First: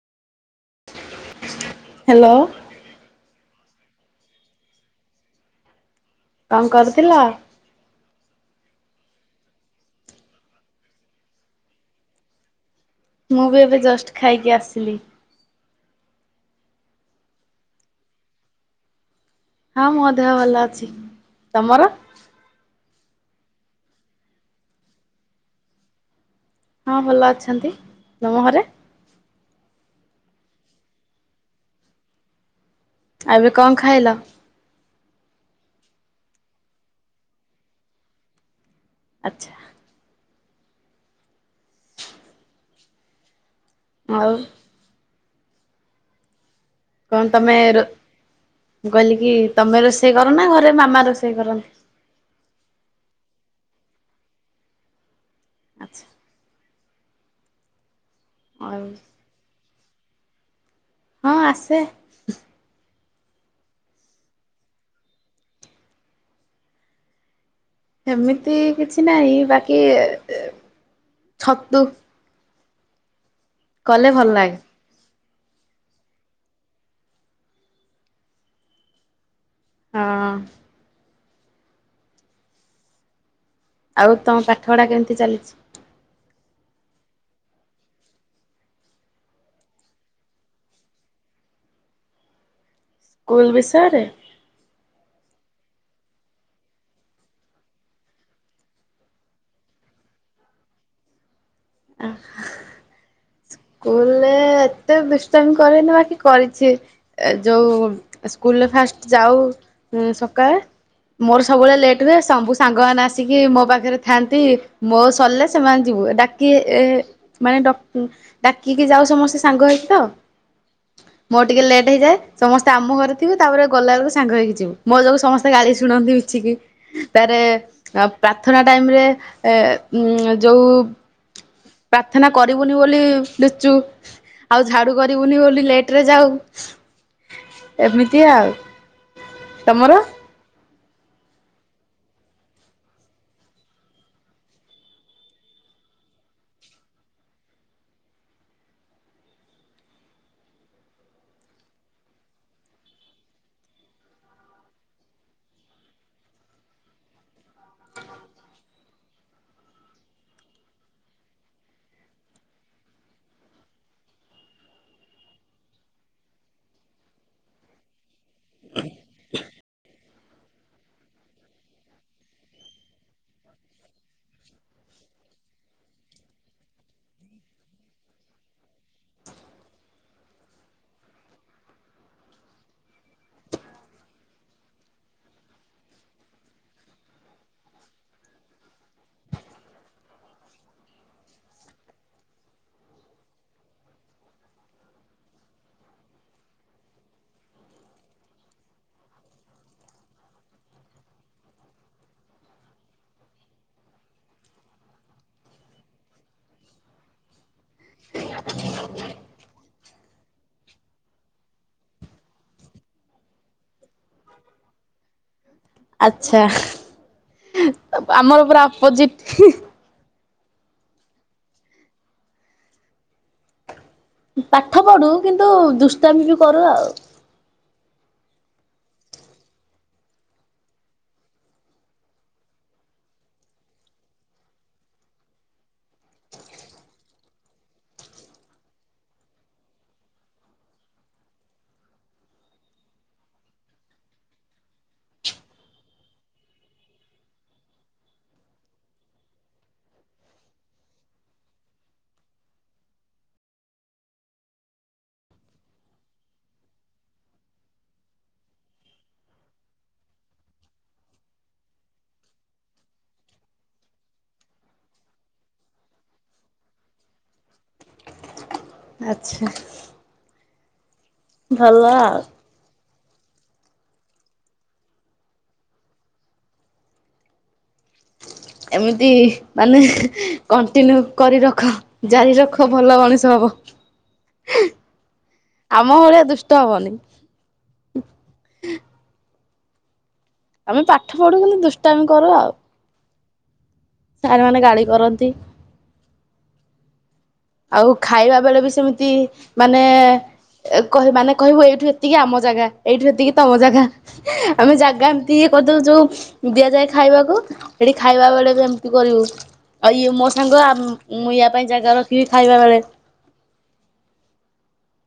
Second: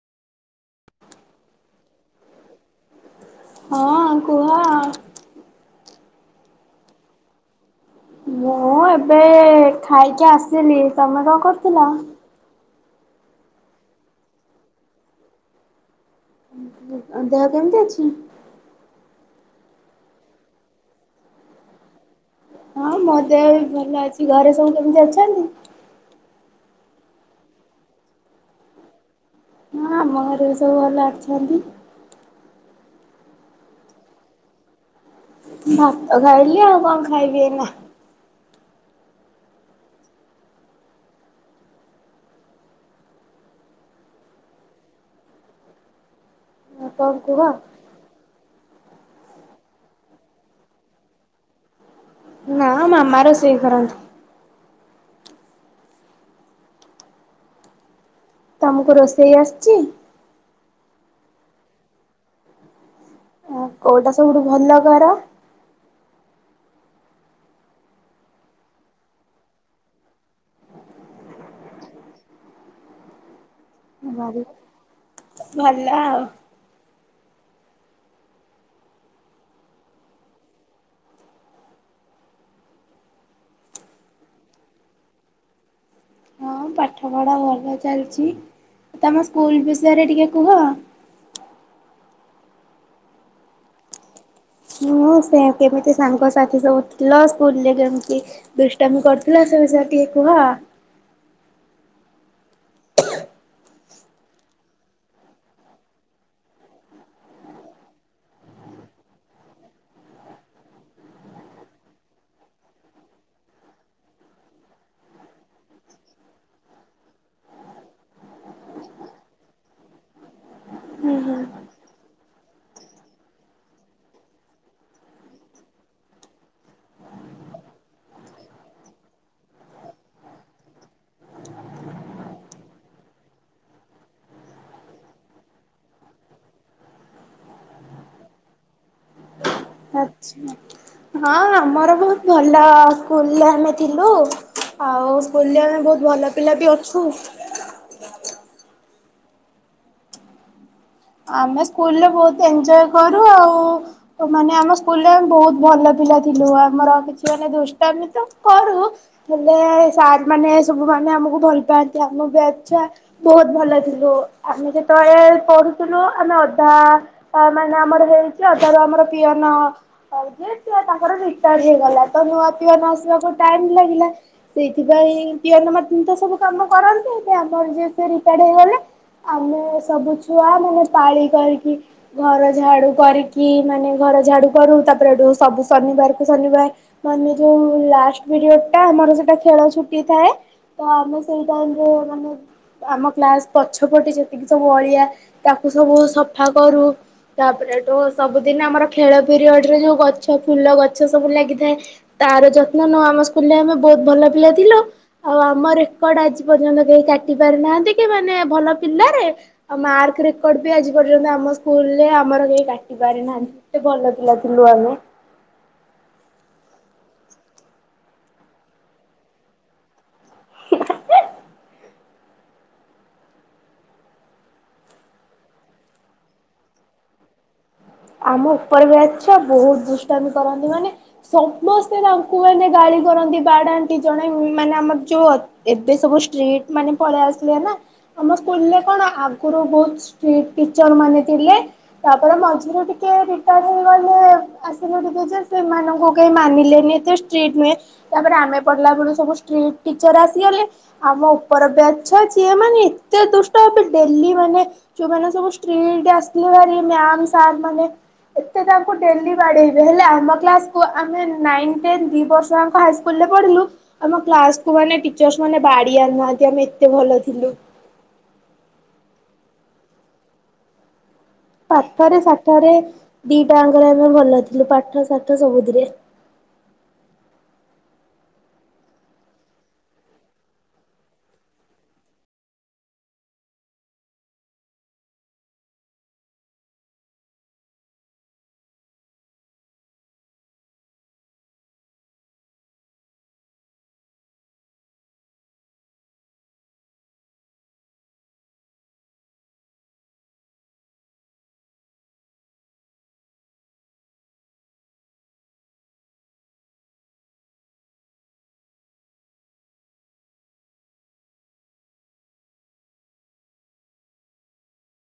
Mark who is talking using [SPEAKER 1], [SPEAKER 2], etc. [SPEAKER 1] Hello
[SPEAKER 2] ହଁ କୁହ
[SPEAKER 1] କଣ କରୁଥିଲ?
[SPEAKER 2] ମୁଁ ଏବେ ଖାଇକି ଆସିଲି ତମେ କଣ କରୁଥିଲ?
[SPEAKER 1] ମୁଁ ବି ଏବେ ଜଷ୍ଟ ଖାଇକି ଆସିଲି।
[SPEAKER 2] ଦେହ କେମିତି ଅଛି?
[SPEAKER 1] ହଁ ମୋ ଦେହ ଭଲ ଅଛି। ତମର?
[SPEAKER 2] ହଁ ମୋ ଦେହ ବି ଭଲ ଅଛି ଘରେ ସବୁ କେମିତି ଅଛନ୍ତି?
[SPEAKER 1] ହଁ ଭଲ ଅଛନ୍ତି ତମ ଘରେ?
[SPEAKER 2] ହଁ ଆମ ଘରେ ବି ସବୁ ଭଲ ଅଛନ୍ତି।
[SPEAKER 1] ଏବେ କଣ ଖାଇଲ
[SPEAKER 2] ଭାତ ଖାଇଲି ଆଉ କଣ ଖାଇବି ଏଇନା
[SPEAKER 1] ଆଚ୍ଛା ଆଉ
[SPEAKER 2] ଆଉ
[SPEAKER 1] କଣ
[SPEAKER 2] କୁହ?
[SPEAKER 1] ତମେ ରୋ ମୁଁ କହିଲି କି ତମେ ରୋଷେଇ କର ନା ଘରେ ମାମା ରୋଷେଇ କରନ୍ତି?
[SPEAKER 2] ନା ମାମ ରୋଷେଇ କରନ୍ତି।
[SPEAKER 1] ଆଚ୍ଛା ଆଉ
[SPEAKER 2] ତମକୁ ରୋଷେଇ ଆସୁଛି?
[SPEAKER 1] ହଁ ଆସେ।
[SPEAKER 2] ଆ କୋଉଟା ସବୁଠୁ ଭଲ କର?
[SPEAKER 1] ସେମିତି କିଛି ନାହିଁ ବାକି ଇ ଇ ଛତୁ। କଲେ ଭଲ ଲାଗେ।
[SPEAKER 2] ଭଲ ଆଉ
[SPEAKER 1] ହଁ ଆଉ ତମ ପାଠ ପଢା କେମିତି ଚାଲିଛି?
[SPEAKER 2] ହଁ ପାଠ ପଢା ଭଲ ଚାଲିଛି ତମ ସ୍କୁଲ ବିଷୟରେ ଟିକେ କୁହ?
[SPEAKER 1] ସ୍କୁଲ ବିଷୟରେ?
[SPEAKER 2] ହୁଁ ସେ କେମିତି ସାଙ୍ଗ ସାଥି ସବୁ ଥିଲ ସ୍କୁଲ ରେ କେମତି ଦୁଷ୍ଟାମି କରୁଥିଲ ସେ ବିଷୟରେ ଟିକେ କୁହ।
[SPEAKER 1] ଆଛା ସ୍କୁଲରେ ଏତେ ବ୍ୟସ୍ତମ କରେନି ବାକି କରିଛି ଯୋଉ ସ୍କୁଲରେ ଫାଷ୍ଟ ଯାଉ ସକାଳେ ମୋର ସବୁବେଳେ ଲେଟ୍ ହୁଏ ସବୁ ସାଙ୍ଗମାନୋନ ଆସିକି ମୋ ପାଖରେ ଥାଆନ୍ତି ମୋ ସରିଲେ ସେମାନେ ଯିବୁ ଡାକି ଏ ମାନେ ଡାକିକି ଯାଉ ସମସ୍ତେ ସାଙ୍ଗ ହେଇକି ତ ମୋର ଟିକେ ଲେଟ୍ ହେଇଯାଏ ସମସ୍ତେ ଆମ ଘରେ ଥିବେ ତାପରେ ଗଲା ବେଳକୁ ସାଙ୍ଗ ହେଇକି ଯିବୁ ମୋ ଯୋଗୁ ସମସ୍ତେ ଗାଳି ଶୁଣନ୍ତି ମିଚିକି ତାରେ ପ୍ରାର୍ଥନା ଟାଇମ ରେ ଉ ଯୋଉ ପ୍ରାର୍ଥନା କରିବୁନି ବୋଲି ଦଚୁ ଆଉ ଝାଡୁ କରିବୁନି ବୋଲି ଲେଟ ରେ ଯାଉ ଏମିତି ଆଉ ତମର
[SPEAKER 2] ଆଛା ହଁ ଆମର ବହୁତ ଭଲ ସ୍କୁଲରେ ଆମେ ଥିଲୁ ଆଉ ସ୍କୁଲରେ ଆମେ ବହୁତ ଭଲ ପିଲା ବି ଅଛୁ। ଆମେ ସ୍କୁଲରେ ବହୁତ ଏଞଜୟ କରୁ ଆଉ ମାନେ ଆମ ସ୍କୁଲରେେ ବହୁତ ଭଲ ପିଲା ଥିଲୁ ଆମର କିଛି ମାନେ ଦୁଷ୍ଟମେ ତ କରୁ ହେଲେ ସାର୍ ମାନେ ସବୁ ମାନେ ଆମକୁ ଭଲ ପାଆନ୍ତି ଆମକୁ ବି ଆଚଛା ବହୁତ ଭଲ ଥିଲୁ ଆମେ ଯେତେବେଳେ ପଢ ଥିଲୁ ଆମେ ଅଧା ମାନେ ଆମର ହେଇଛି ଅଧାରୁ ଆମର ପିଅନ ଯ ତାଙ୍କର ରିଟାର୍ଡ଼ ହେଇଗଲା ତ ନୂଆ ପିଅନ ଆସିବାକୁ ଟାଇମ ଲାଗିଲା ସେଇଥିପାଇଁ ପିଅନ ମ ତ ସବୁ କାମ କରନ୍ତି ଆମର ଯି ସି ରିଟାୟାର୍ଡ଼ ହେଇଗଲେ ଆମେ ସବୁ ଛୁଆ ମାନେ ପାଳି କରିକି ଘର ଝାଡୁ କରିକି ମାନେ ଘର ଝାଡୁ କରୁ ତାପରେ ସବୁ ଶନିବାର କୁ ଶନିବାର ମାନେ ଯୋଉ ଲାଷ୍ଟ ପିରିୟଡ ଟା ଆମର ସେଟା ଖେଳ ଛୁଟି ଥାଏ ତ ଆମେ ସେଇ ଟାଇମରେ ମାନେ ଆମ କ୍ସ ପଛପଟେ ଯେତିକି ସବୁ ଅଳିଆ ତାକୁ ସବୁ ସଫା କରୁ ତାପରେଠୁ ସବୁଦିନ ଆମର ଖେଳ ପିରିୟଡ ରେ ଯୋଉ ଗଛ ଫୁଲ ଗଛ ସବୁ ଲାଗିଥାଏ ତାର ଯତ୍ନ ନଉ ଆମ ସ୍କୁଲରେ ଆମେ ବହୁତ ଭଲ ପିଲା ଥିଲୁ ଆଉ ଆମ ରେକର୍ଡ ଆଜି ପର୍ଯ୍ୟନ୍ତ କେହି କାଟି ପାରିନାହାନ୍ତି କି ମାନେ ଭଲ ପିଲାରେ ଆ ମ ବ୍ରେକ ବି ଆଜି ପର୍ଯ୍ୟନ୍ତ ଆମ ସ୍କୁଲରେ ଆମର କେହି କାଟି ପାରି ନାହାନ୍ତି କେତେ ଭଲ ପିଲା ଥିଲୁ ଆମେ
[SPEAKER 1] ଆଛା ଆମର ପୁରା ଅପୋଜିଟ। ପାଠ ପଢୁ କିନ୍ତୁ ଦୁଷ୍ଟାମି ବି କରୁ ଆଉ।
[SPEAKER 2] ଆମ ଉପରେ ବି ଆଚ୍ଛା ବହୁତ ଦୁଷ୍ଟାନ୍ତ କରନ୍ତି ମାନେ ସମସ୍ତେ ତାଙ୍କୁ ମାନେ ଗାଳି କରନ୍ତି ବାଡାଣ୍ଟି ଜଣେ ମାନେ ଆମର ଯୋଉ ଏବେ ସବୁ ଷ୍ଟ୍ରିଟ୍ ମାନେ ପଳେଇ ଆସିଲେ ନା ଆମ ସ୍କୁଲରେ କଣ ଆଗରୁ ବହୁତଷ୍ଟିଟ ଟିଚର ମାନେ ଥିଲେ ତାପରେ ମଝିରେ ଟ ଟିକେ ରିଟାୟାର୍ ହେଇଗଲେ ଆସିଲେ ଟିକେ ଯେ ସେମାନଙ୍କୁ କେହି ମାନିଲେନି ଏେ ଷ୍ଟ୍ରିଟ୍ ନୁହେଁ ତାପରେ ଆମେ ପଢିଲା ବଳୁ ସବୁ ଷ୍ଟ୍ରିଟ୍ ଟିଚର ଆସିଗଲେ ଆମ ଉପର ବି ଅଛ ଯିଏ ମାନେ ଏତେ ଦୁଷ୍ଟ ହେବେ ଡେଲି ମାନେ ଯେୋଁମାନେ ସବୁ ଷ୍ଟ୍ରିଟ୍ ଆସଥିଲେ ଭାରି ମ୍ୟାମ ସାର୍ ମାନେ ତାଡେଇ ହେଲେ ଆମ ଆମେ ଦ ବର୍ଷିଲୁ ଆମ୍କୁାନ ମାନେ ବାନାହାନ୍ତି ଆମେ ଏତେ ଭଲ ଥିଲୁ।
[SPEAKER 1] ଆଚ୍ଛା ଭଲ
[SPEAKER 2] ପାଠରେ
[SPEAKER 1] ଆଉ।
[SPEAKER 2] ସାଠରେ ଦିଟା ଆଙ୍କରେ ଆମେ ଭଲ ଥିଲୁ ପାଠ ସାଠ ସବୁଥିରେ।
[SPEAKER 1] ଏମିତି ମାନେ କଣ୍ଟିନ୍ୟୁ କରି ରଖ ଜାରି ରଖ ଭଲ ମଣିଷ ହବ ଆମ ଭଳିଆ ଦୁଷ୍ଟ ହବନି। ଆମେ ପାଠ ପଢୁ କଲେ ଦୁଷ୍ଟ ଆମ କର ଆଉ। ସାରମାନୋନ ଗାଳି କରନ୍ତି। ଆଉ ଖାଇବା ବେଳେ ବି ସେମିତି ମାନେ ମାନେ କହିବୁ ଏଇଠୁ ଏତିକି ଆମ ଜାଗା ଏଇଠୁ ଏତିକି ତମ ଜାଗା ଆମେ ଜାଗା ଏମିତି ଇଏ କରିଦେଉ ଯୋଉ ଦିଆଯାଏ ଖାଇବାକୁ ସେଇଠି ଖାଇବା ବେଳେ ବି ଏମିତି କରିବୁ ଆଉ ଇଏ ମୋ ସାଙ୍ଗ ମୁଁ ୟା ପାଇଁ ଜାଗା ର କି ଖାଇବାରେ